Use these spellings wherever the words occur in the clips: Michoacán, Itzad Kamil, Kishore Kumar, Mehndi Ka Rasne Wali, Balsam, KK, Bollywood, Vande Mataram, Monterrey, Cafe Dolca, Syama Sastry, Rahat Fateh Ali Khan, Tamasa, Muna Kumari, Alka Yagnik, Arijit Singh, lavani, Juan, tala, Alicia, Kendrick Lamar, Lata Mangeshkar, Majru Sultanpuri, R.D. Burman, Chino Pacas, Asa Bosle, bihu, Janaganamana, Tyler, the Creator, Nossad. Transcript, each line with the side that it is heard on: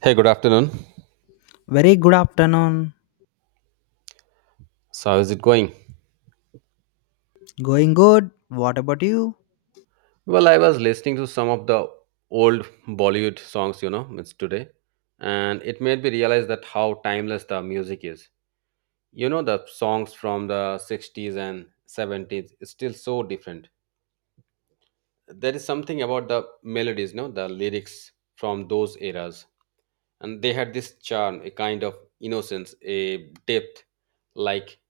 right: Hey, good afternoon.
left: Very good afternoon.
right: So, how is it going?
left: Going good. What about you?
right: Well, I was listening to some of the old Bollywood songs, you know, it's today, and it made me realize that how timeless the music is. You know, the songs from the 60s and 70s is still so different. There is something about the melodies, no, the lyrics from those eras, and they had this charm, a kind of innocence, a depth, like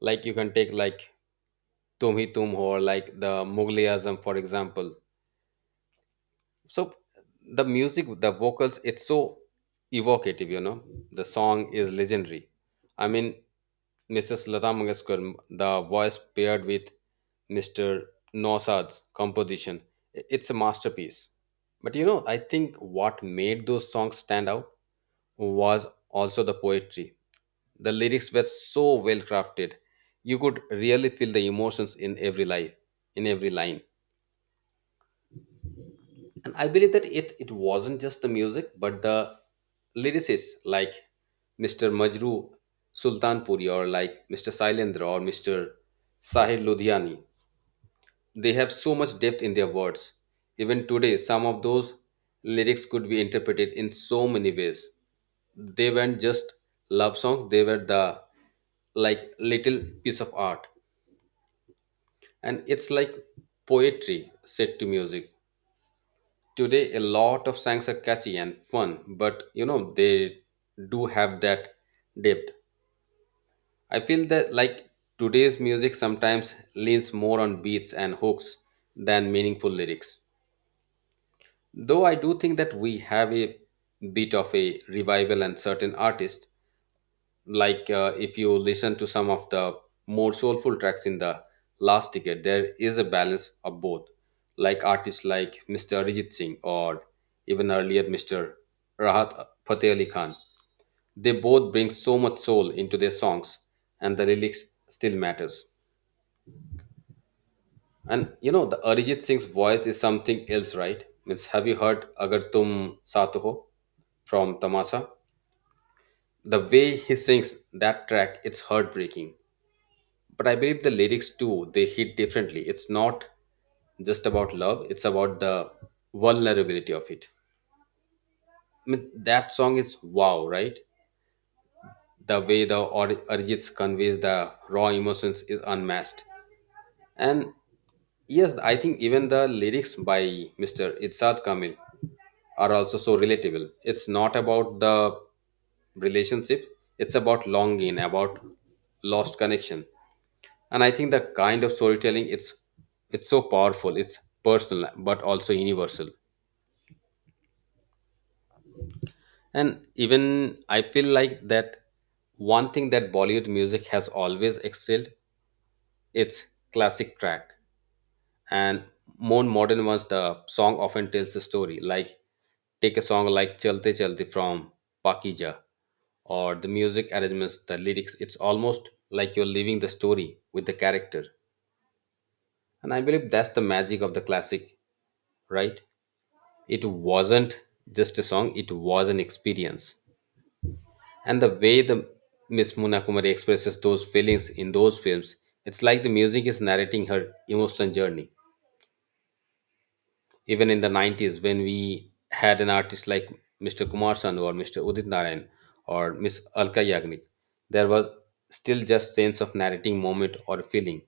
right: you can take like Tum Hi Tum Ho, or like the Mughalism, for example. So the music, the vocals, it's so evocative, you know, the song is legendary. i mean Mrs. Lata Mangeshkar, the voice paired with Mr. Nossad's composition, it's a masterpiece. But you know, I think what made those songs stand out was also the poetry. The lyrics were so well crafted. You could really feel the emotions in every life, in every line. And I believe that it wasn't just the music, but the lyricists like Mr. Majru Sultanpuri, or like Mr. Sailendra, or Mr. Sahil Ludhiani. They have so much depth in their words. Even today, some of those lyrics could be interpreted in so many ways. They weren't just love songs, they were the like little piece of art. And it's like poetry set to music. Today, a lot of songs are catchy and fun, but you know, they do have that depth. I feel that like today's music sometimes leans more on beats and hooks than meaningful lyrics. Though I do think that we have a bit of a revival and certain artists, like if you listen to some of the more soulful tracks in the last decade, there is a balance of both. Like artists like Mr. Arijit Singh, or even earlier Mr. Rahat Fateh Ali Khan, they both bring so much soul into their songs, and the lyrics still matters. And you know, the Arijit Singh's voice is something else, right? Means, have you heard Agar Tum Saath Ho from Tamasa? The way he sings that track, it's heartbreaking. But I believe the lyrics too, they hit differently. It's not just about love, it's about the vulnerability of it. I mean, that song is wow, right? The way the Arijit conveys the raw emotions is unmatched. And yes, I think even the lyrics by Mr. Itzad Kamil are also so relatable. It's not about the relationship, it's about longing, about lost connection. And I think the kind of storytelling, it's so powerful, it's personal but also universal. And even I feel like that one thing that Bollywood music has always excelled, it's classic track and more modern ones. The song often tells the story. Like take a song like Chalte Chalte from Pakija, or the music arrangements, the lyrics, it's almost like you're living the story with the character. And I believe that's the magic of the classic, right? It wasn't just a song, it was an experience. And the way the Miss Muna Kumari expresses those feelings in those films, it's like the music is narrating her emotional journey. Even in the 90s, when we had an artist like Mr. Kumar Sanu, or Mr. Udit Narayan, or Miss Alka Yagnik, there was still just sense of narrating moment or feeling.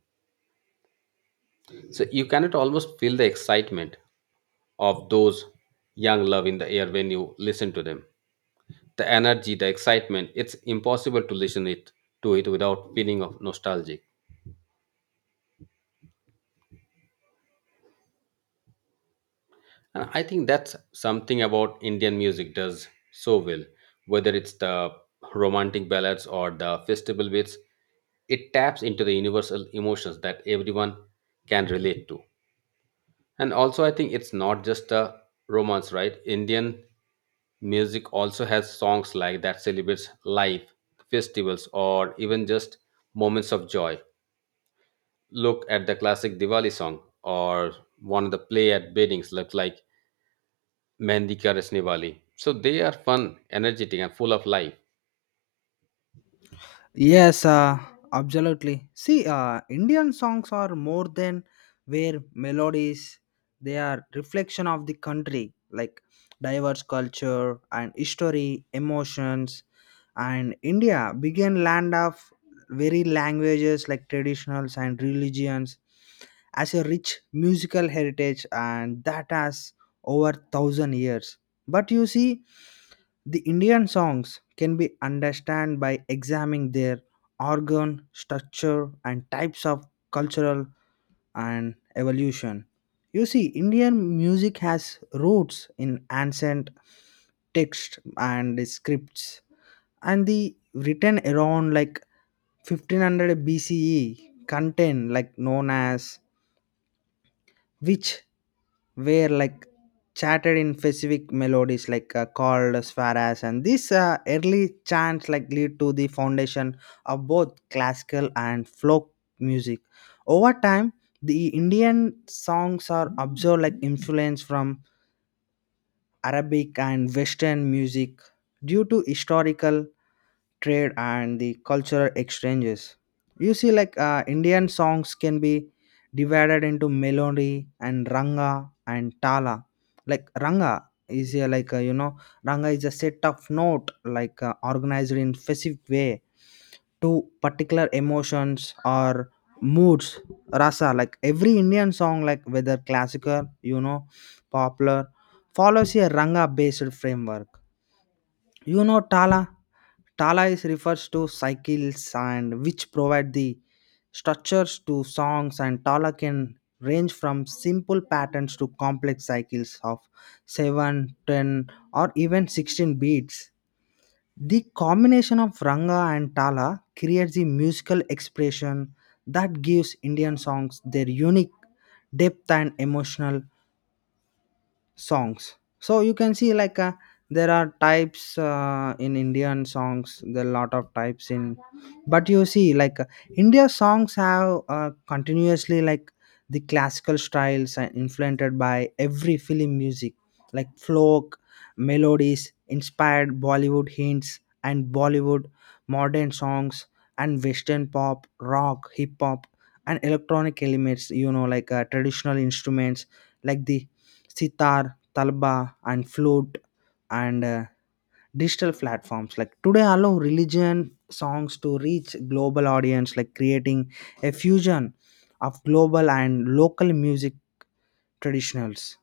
right: So you cannot almost feel the excitement of those young love in the air when you listen to them. The energy, the excitement, it's impossible to listen it to it without feeling of nostalgia. And I think that's something about Indian music does so well, whether it's the romantic ballads or the festival bits, it taps into the universal emotions that everyone can relate to. And also, I think it's not just a romance, right? Indian music also has songs like that celebrates life, festivals, or even just moments of joy. Look at the classic Diwali song, or one of the play at weddings, like, Mehndi Ka Rasne Wali. So they are fun, energetic, and full of life.
left: Yes, absolutely. See, Indian songs are more than mere melodies. They are reflection of the country, like diverse culture and history, emotions. And India began land of very languages like traditionals and religions as a rich musical heritage and that has over 1,000 years. But you see, the Indian songs can be understood by examining their organ, structure, and types of cultural and evolution. You see, Indian music has roots in ancient text and scripts, and the written around like 1500 BCE content, like known as which were like chatted in specific melodies like called swaras, and this early chants like lead to the foundation of both classical and folk music. Over time, the Indian songs are observed like influence from Arabic and Western music due to historical trade and the cultural exchanges. You see, like Indian songs can be divided into melody and ranga and tala. Like ranga is a, like you know, ranga is a set of note like organized in specific way to particular emotions or moods rasa, like every Indian song, like whether classical, you know, popular, follows a ranga based framework. You know, tala, tala is refers to cycles and which provide the structures to songs, and tala can range from simple patterns to complex cycles of 7, 10, or even 16 beats. The combination of ranga and tala creates the musical expression that gives Indian songs their unique depth and emotional songs. So you can see like there are types in Indian songs, there are a lot of types in, but you see like India songs have continuously like the classical styles are influenced by every film music, like folk melodies inspired Bollywood hints and Bollywood modern songs and Western pop, rock, hip hop, and electronic elements. You know, like traditional instruments like the sitar, talba, and flute, and digital platforms like today allow religion songs to reach global audience, like creating a fusion of global and local music traditionals.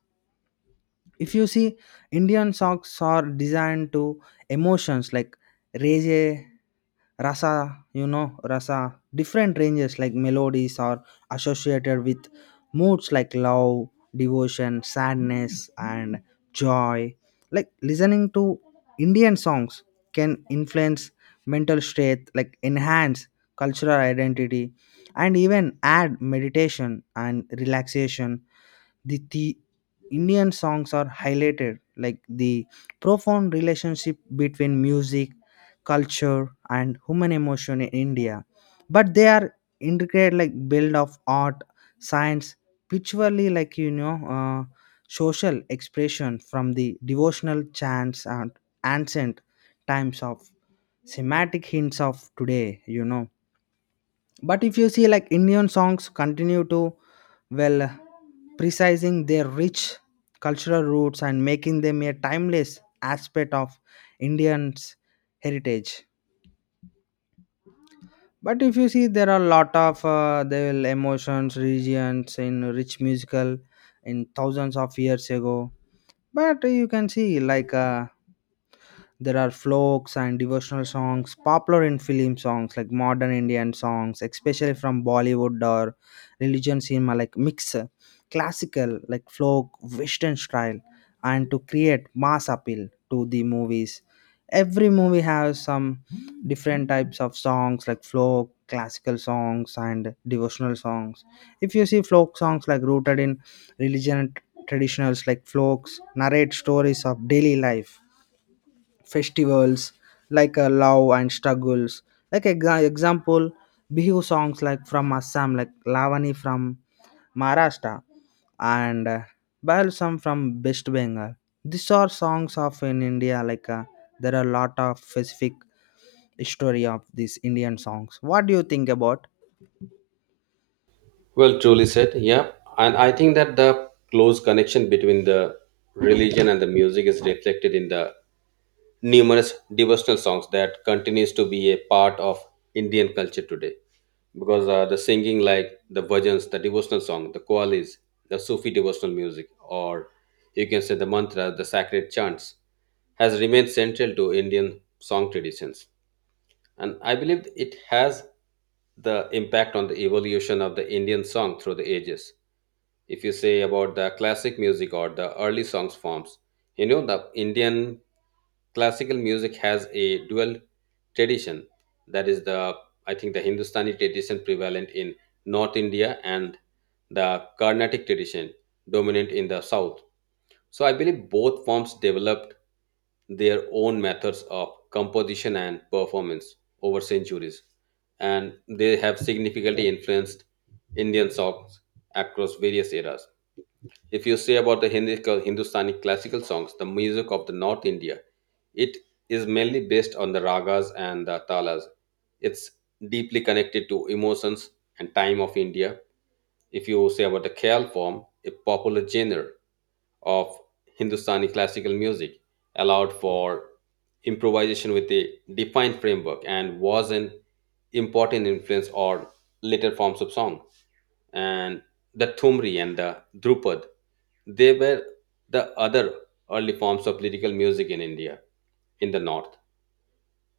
left: If you see, Indian songs are designed to emotions like rage rasa, you know, rasa different ranges, like melodies are associated with moods like love, devotion, sadness, and joy. Like listening to Indian songs can influence mental state, like enhance cultural identity and even add meditation and relaxation. The Indian songs are highlighted like the profound relationship between music, culture, and human emotion in India. But they are integrated like build of art, science, picturally, like you know social expression from the devotional chants and ancient times of semantic hints of today. You know, but if you see like Indian songs continue to, well, precising their rich cultural roots and making them a timeless aspect of Indians heritage. But if you see there are a lot of the emotions regions in rich musical in thousands of years ago. But you can see like there are folks and devotional songs popular in film songs, like modern Indian songs, especially from Bollywood or religion cinema, like mix classical, like folk, Western style, and to create mass appeal to the movies. Every movie has some different types of songs like folk, classical songs, and devotional songs. If you see folk songs like rooted in religion and traditionals, like folks narrate stories of daily life, festivals, like love and struggles, like example bihu songs like from Assam, like lavani from Maharashtra and Balsam from West Bengal. These are songs of in India. Like there are a lot of specific history of these Indian songs. What do you think about?
right: Well, truly said. Yeah. And I think that the close connection between the religion and the music is reflected in the numerous devotional songs that continues to be a part of Indian culture today. Because the singing like the bhajans, the devotional song, the qawlis, the Sufi devotional music, or you can say the mantra, the sacred chants, has remained central to Indian song traditions. And I believe it has the impact on the evolution of the Indian song through the ages. If you say about the classic music or the early songs forms, you know, the Indian classical music has a dual tradition, that is, the I think, the Hindustani tradition prevalent in North India, and the Carnatic tradition dominant in the South. So I believe both forms developed their own methods of composition and performance over centuries, and they have significantly influenced Indian songs across various eras. If you say about the Hindustani classical songs, the music of the North India, it is mainly based on the ragas and the talas. It's deeply connected to emotions and time of India. If you say about the Khyal form, a popular genre of Hindustani classical music, allowed for improvisation with a defined framework and was an important influence on later forms of song. And the Thumri and the Drupad, they were the other early forms of lyrical music in India in the north.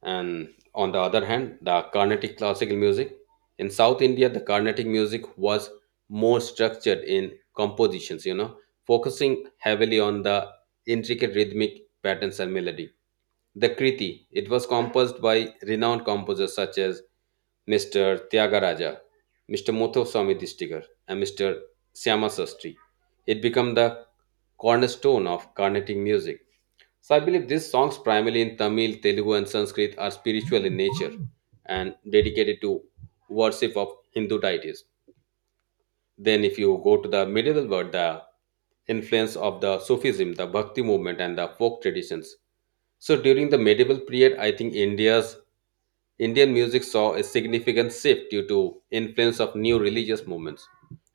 right: And on the other hand, the Carnatic classical music. In South India, the Carnatic music was more structured in compositions, you know, focusing heavily on the intricate rhythmic patterns and melody. The Kriti, it was composed by renowned composers such as Mr. Tyagaraja, Mr. Muthuswamy Distigar, and Mr. Syama Sastry. It became the cornerstone of Carnatic music. So I believe these songs, primarily in Tamil, Telugu, and Sanskrit, are spiritual in nature and dedicated to worship of Hindu deities. Then, if you go to the medieval world, the influence of the Sufism, the Bhakti movement, and the folk traditions. So during the medieval period, I think India's Indian music saw a significant shift due to influence of new religious movements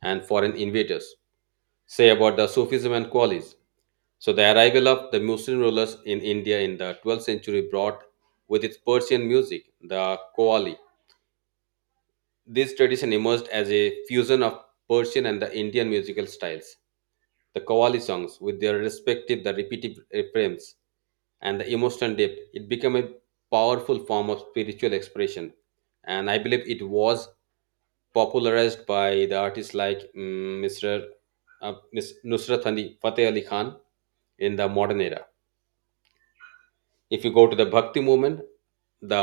right: and foreign invaders. Say about the Sufism and Qalis. So the arrival of the Muslim rulers in India in the 12th century brought with its Persian music the Qawwali. This tradition emerged as a fusion of Persian and the Indian musical styles. The Qawwali songs, with their respective the repetitive refrains and the emotional depth, it became a powerful form of spiritual expression. And I believe it was popularized by the artists like mm, Mr. Uh, Miss Nusrat Ali Fateh Ali Khan in the modern era. If you go to the Bhakti movement, the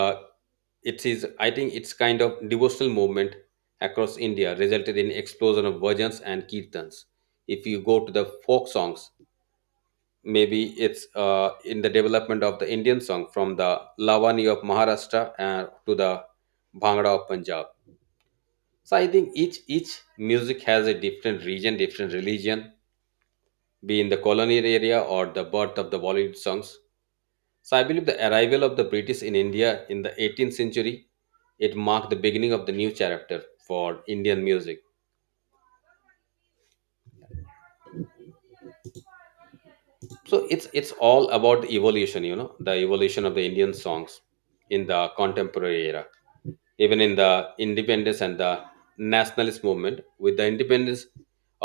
right: it is, I think, it's kind of devotional movement across India, resulted in explosion of bhajans and kirtans. If you go to the folk songs, maybe it's in the development of the Indian song from the Lavani of Maharashtra to the Bhangra of Punjab. So I think each music has a different region, different religion, be in the colonial area or the birth of the Bollywood songs. So I believe the arrival of the British in India in the 18th century, it marked the beginning of the new chapter for Indian music. So it's all about the evolution, you know, the evolution of the Indian songs in the contemporary era. Even in the independence and the nationalist movement. With the independence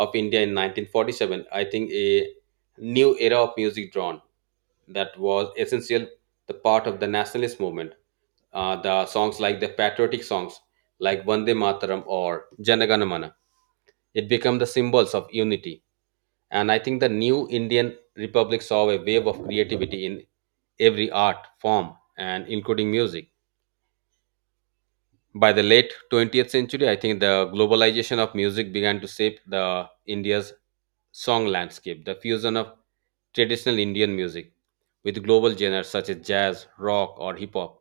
right: of India in 1947, I think a new era of music drawn that was essential the part of the nationalist movement. The songs like the patriotic songs like Vande Mataram or Janaganamana, it became the symbols of unity. And I think the new Indian Republic saw a wave of creativity in every art form and including music. By the late 20th century, I think the globalization of music began to shape the India's song landscape. The fusion of traditional Indian music with global genres such as jazz, rock, or hip hop.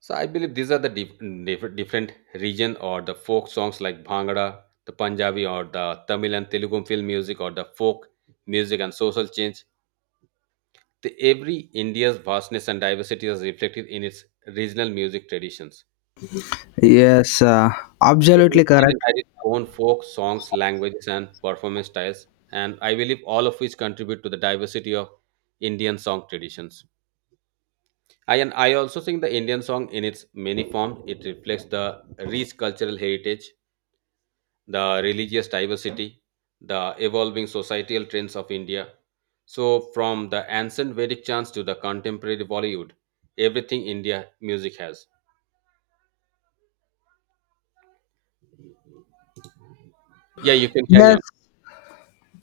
right: So I believe these are the different region or the folk songs like Bhangra, the Punjabi, or the Tamil and Telugu film music, or the folk music and social change. The every India's vastness and diversity is reflected in its regional music traditions.
left: Yes,
right: So each
left: absolutely
right: region
left: correct.
right: has its own folk songs, languages, and performance styles, and I believe all of which contribute to the diversity of Indian song traditions. I, and I also think the Indian song in its many forms, it reflects the rich cultural heritage, the religious diversity, the evolving societal trends of India. So from the ancient Vedic chants to the contemporary Bollywood, everything India music has. Yeah, you can carry
left: Yes,
right: on.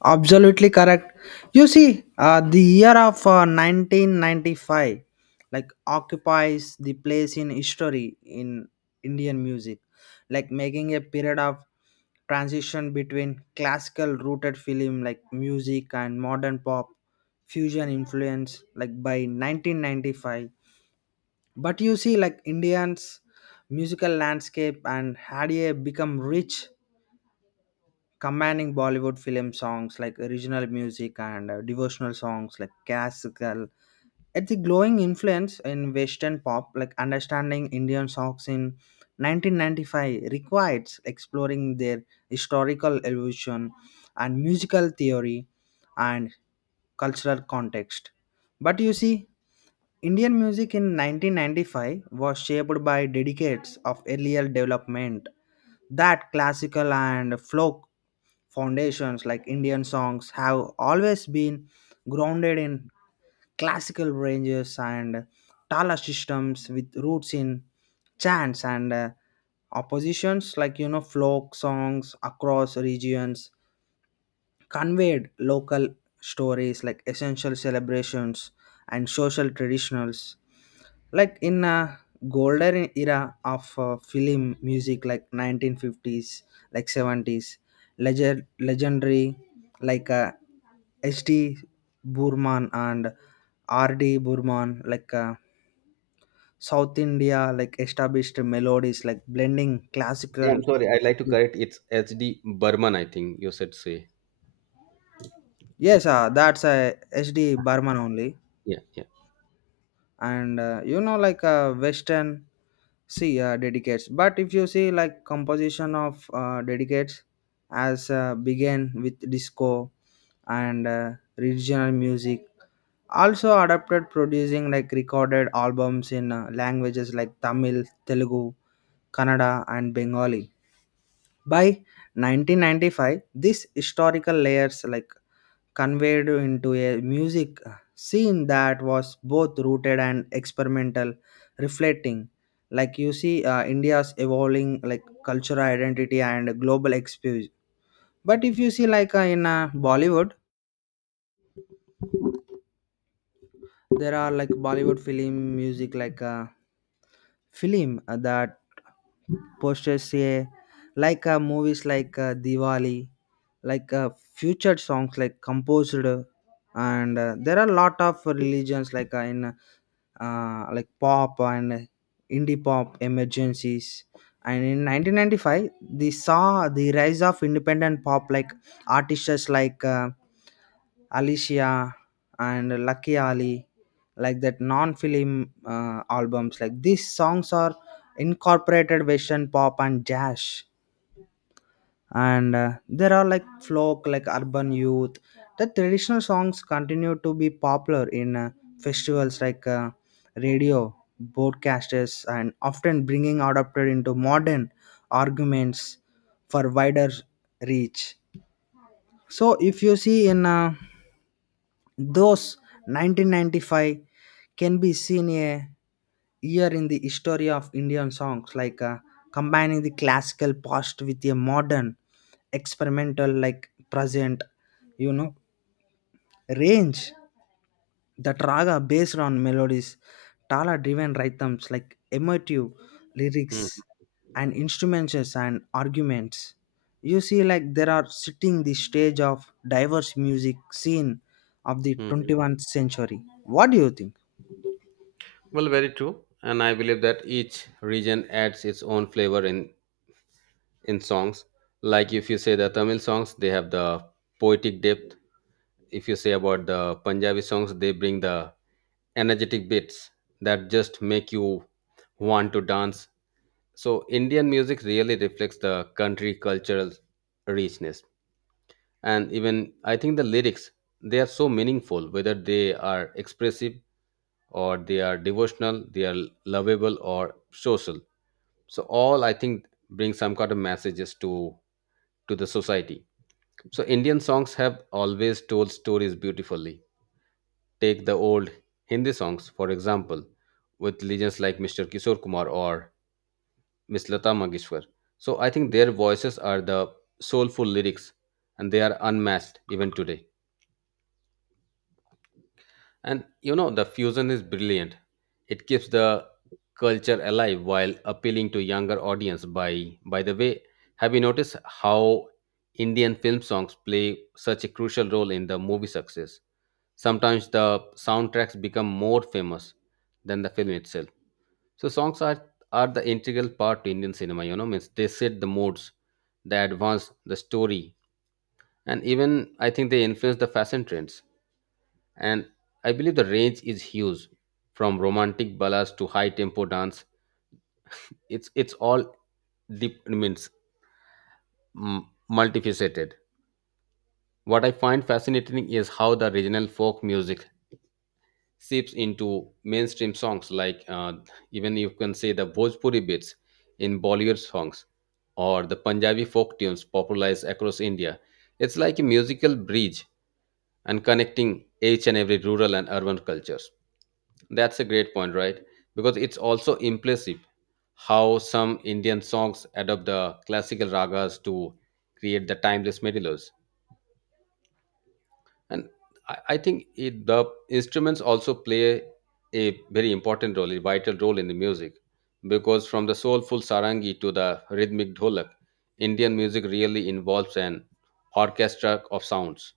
left: absolutely correct. You see, the year of 1995 like occupies the place in history in Indian music, like making a period of transition between classical rooted film like music and modern pop fusion influence like by 1995. But you see, like Indians musical landscape and had a become rich commanding Bollywood film songs like original music and devotional songs like classical. It's a glowing influence in Western pop, like understanding Indian songs in 1995 requires exploring their historical evolution and musical theory and cultural context. But you see, Indian music in 1995 was shaped by decades of earlier development, that classical and folk foundations like Indian songs have always been grounded in classical ranges and tala systems with roots in chants and oppositions, like you know folk songs across regions conveyed local stories like essential celebrations and social traditionals, like in a golden era of film music like 1950s, like 70s, legend legendary, like ST Burman and RD Burman, like South India, like established melodies like blending
right: Yeah, I'm
left: classical.
right: sorry. I'd like to correct. It's H.D. Burman, I think you said say.
left: Yes, that's a SD Burman only.
right: Yeah, yeah.
left: And you know, like Western, see dedicates, but if you see like composition of dedicates as began with disco and regional music also adapted, producing like recorded albums in languages like Tamil, Telugu, Kannada, and Bengali. By 1995, these historical layers like conveyed into a music scene that was both rooted and experimental, reflecting like, you see, India's evolving like cultural identity and global experience. But if you see like in Bollywood, there are like Bollywood film music like film that posters a, like movies like Diwali, like featured songs like composed and there are a lot of religions like in like pop and indie pop emergencies. And in 1995, they saw the rise of independent pop like artists like Alicia and Lucky Ali, like that non-film albums. Like these songs are incorporated Western pop and jazz, and there are like folk like urban youth, the traditional songs continue to be popular in festivals like radio broadcasters, and often bringing adapted into modern arguments for wider reach. So if you see in those 1995 can be seen a year in the history of Indian songs, like combining the classical past with a modern experimental, like present, you know, range. That raga based on melodies, tala driven rhythms, like emotive
right: Mm-hmm.
left: lyrics and instruments and arguments. You see, like there are sitting the stage of diverse music scene of the
right: Mm-hmm.
left: 21st century. What do you think?
right: Well, very true. And I believe that each region adds its own flavor in songs. Like if you say the Tamil songs, they have the poetic depth. If you say about the Punjabi songs, they bring the energetic beats that just make you want to dance. So Indian music really reflects the country cultural richness. And even I think the lyrics, they are so meaningful, whether they are expressive or they are devotional, they are lovable or social. So all I think bring some kind of messages to the society. So Indian songs have always told stories beautifully. Take the old Hindi songs, for example, with legends like Mr. Kishore Kumar or Miss Lata Mangeshkar. So I think their voices are the soulful lyrics, and they are unmatched even today. And the fusion is brilliant. It keeps the culture alive while appealing to younger audience. By the way, have you noticed how Indian film songs play such a crucial role in the movie success? Sometimes the soundtracks become more famous than the film itself. So songs are the integral part to Indian cinema, means they set the moods, they advance the story, and even I think they influence the fashion trends. And I believe the range is huge, from romantic ballads to high tempo dance. It's all deep, I means multifaceted. What I find fascinating is how the regional folk music seeps into mainstream songs, like even you can say the Bhojpuri beats in Bollywood songs, or the Punjabi folk tunes popularized across India. It's like a musical bridge and connecting each and every rural and urban cultures. That's a great point, right? Because it's also impressive how some Indian songs adopt the classical ragas to create the timeless melodies. And I the instruments also play a very important role, a vital role in the music. Because from the soulful sarangi to the rhythmic dholak, Indian music really involves an orchestra of sounds.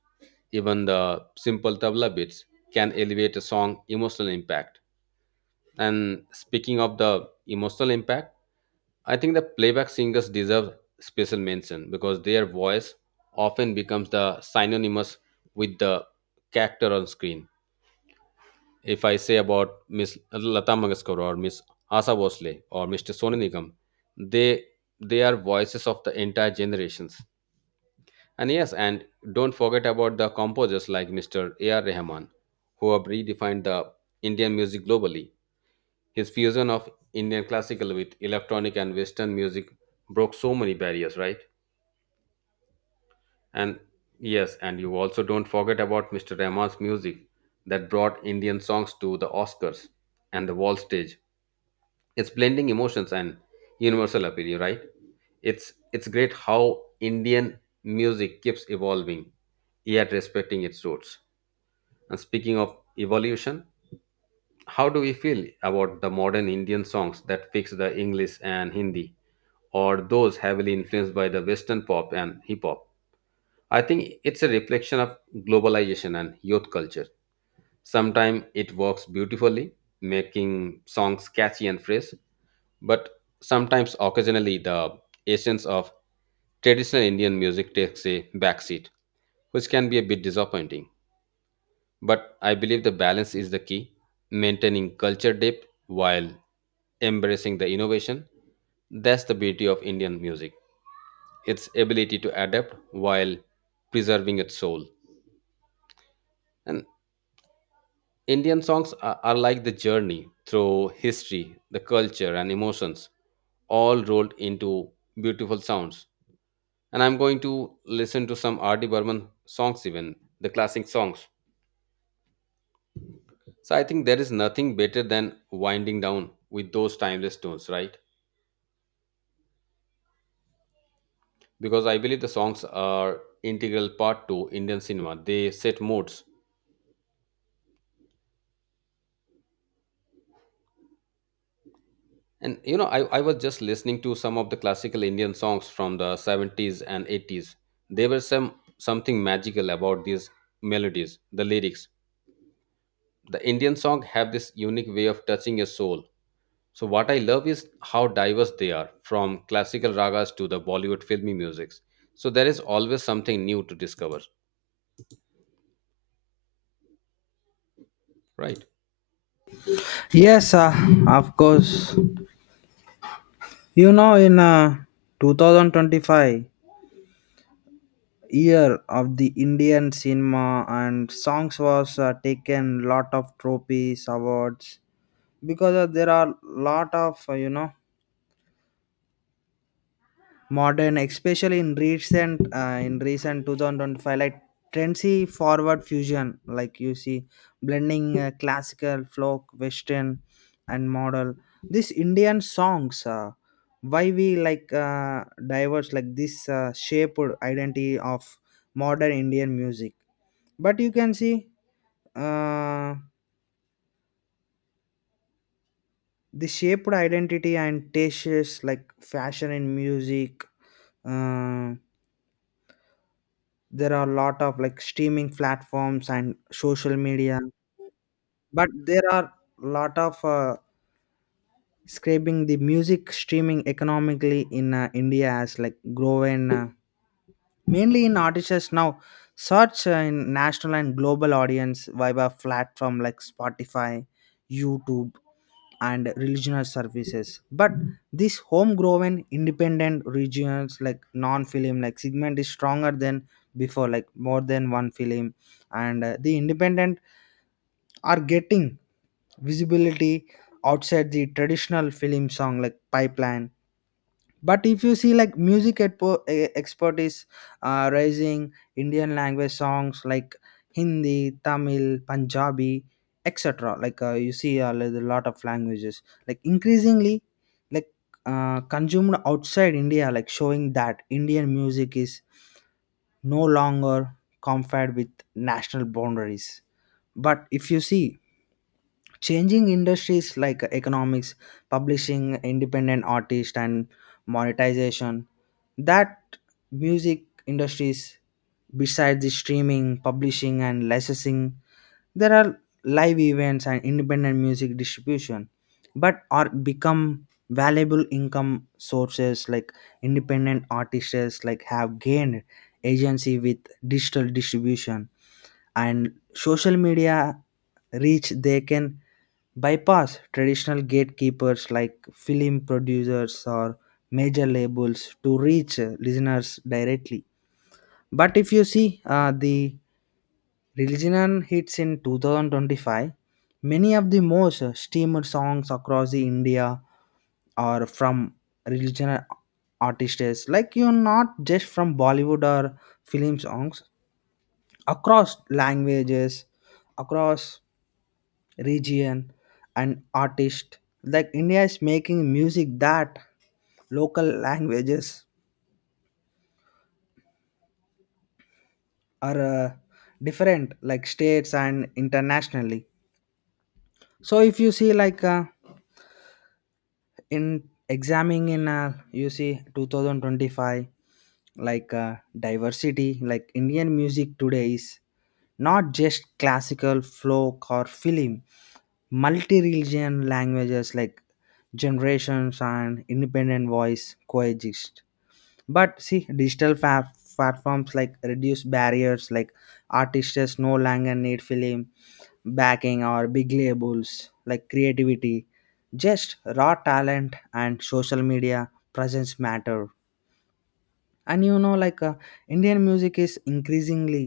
right: Even the simple tabla beats can elevate a song emotional impact. And speaking of the emotional impact, I think the playback singers deserve special mention because their voice often becomes the synonymous with the character on screen. If I say about Miss Lata Mangeshkar or Miss Asa Bosle or Mr. Sonu Nigam, they they are voices of the entire generations. And yes, and don't forget about the composers like Mr. A.R. Rahman, who have redefined the Indian music globally. His fusion of Indian classical with electronic and Western music broke so many barriers, right? And yes, and you also don't forget about Mr. Rahman's music that brought Indian songs to the Oscars and the world stage. It's blending emotions and universal appeal, right? It's great how Indian music keeps evolving, yet respecting its roots. And speaking of evolution, how do we feel about the modern Indian songs that fix the English and Hindi, or those heavily influenced by the Western pop and hip hop? I think it's a reflection of globalization and youth culture. Sometimes it works beautifully, making songs catchy and fresh, but sometimes occasionally the essence of traditional Indian music takes a backseat, which can be a bit disappointing. But I believe the balance is the key, maintaining culture depth while embracing the innovation. That's the beauty of Indian music, its ability to adapt while preserving its soul. And Indian songs are like the journey through history, the culture, and emotions, all rolled into beautiful sounds. And I'm going to listen to some R.D. Burman songs, even the classic songs. So I think there is nothing better than winding down with those timeless tunes, right? Because I believe the songs are integral part to Indian cinema. They set moods. And I was just listening to some of the classical Indian songs from the 70s and 80s. There were something magical about these melodies, the lyrics. The Indian song have this unique way of touching your soul. So what I love is how diverse they are, from classical ragas to the Bollywood filmy musics. So there is always something new to discover, right?
left: Yes, of course. You know, in 2025 year of the Indian cinema and songs was taken lot of trophies, awards, because there are lot of you know modern, especially in recent 2025, like trendy forward fusion, like you see blending classical, folk, Western, and model, this Indian songs, why we like diverse, like this shaped identity of modern Indian music. But you can see uh, the shaped identity and tastes like fashion in music. uh, there are a lot of like streaming platforms and social media, but there are a lot of scraping the music streaming economically in India, as like growing mainly in artists now search in national and global audience via platform like Spotify, YouTube, and regional services. But this homegrown independent regions like non-film like segment is stronger than before, like more than one film, and the independent are getting visibility outside the traditional film song like pipeline. But if you see like music export is raising Indian language songs like Hindi, Tamil, Punjabi, etc., like you see a lot of languages like increasingly like consumed outside India, like showing that Indian music is no longer confined with national boundaries. But if you see changing industries, like economics, publishing, independent artist, and monetization, that music industries, besides the streaming publishing and licensing, there are live events and independent music distribution, but are become valuable income sources. Like independent artists like have gained agency with digital distribution and social media reach, they can bypass traditional gatekeepers like film producers or major labels to reach listeners directly. But if you see the religion hits in 2025, many of the most streamed songs across the India are from religion artists like you, not just from Bollywood or film songs across languages across region and artist, like India is making music that local languages are different like states and internationally. So if you see like in examining in you see 2025, like diversity like Indian music today is not just classical, folk, or film multi-religion languages like generations and independent voice coexist. But see, digital platforms like reduce barriers, like artists no longer need film backing or big labels like creativity, just raw talent and social media presence matter. And you know, like Indian music is increasingly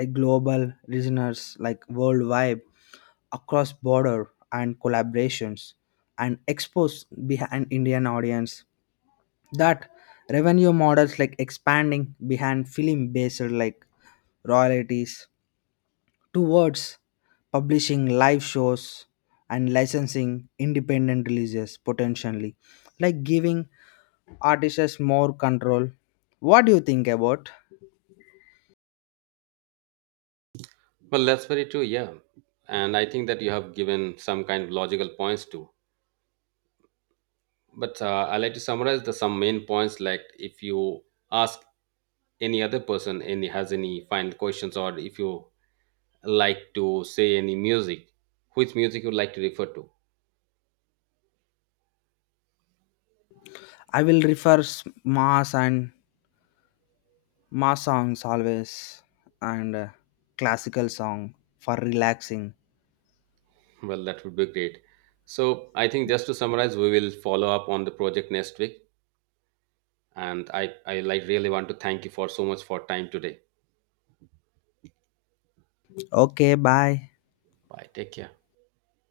left: like global listeners like worldwide, across border and collaborations, and expose behind Indian audience. That revenue models like expanding behind film based, like royalties towards publishing, live shows, and licensing independent releases, potentially like giving artists more control. What do you think about?
right: Well, that's very true, yeah. And I think that you have given some kind of logical points too. But I like to summarize the some main points. Like if you ask any other person any has any final questions, or if you like to say any music, which music you like to refer to?
left: I will refer mass and mass songs always, and classical song for relaxing.
right: Well, that would be great. So I think just to summarize, we will follow up on the project next week. And I like really want to thank you for so much for time today.
left: Okay, bye.
right: Bye. Take care.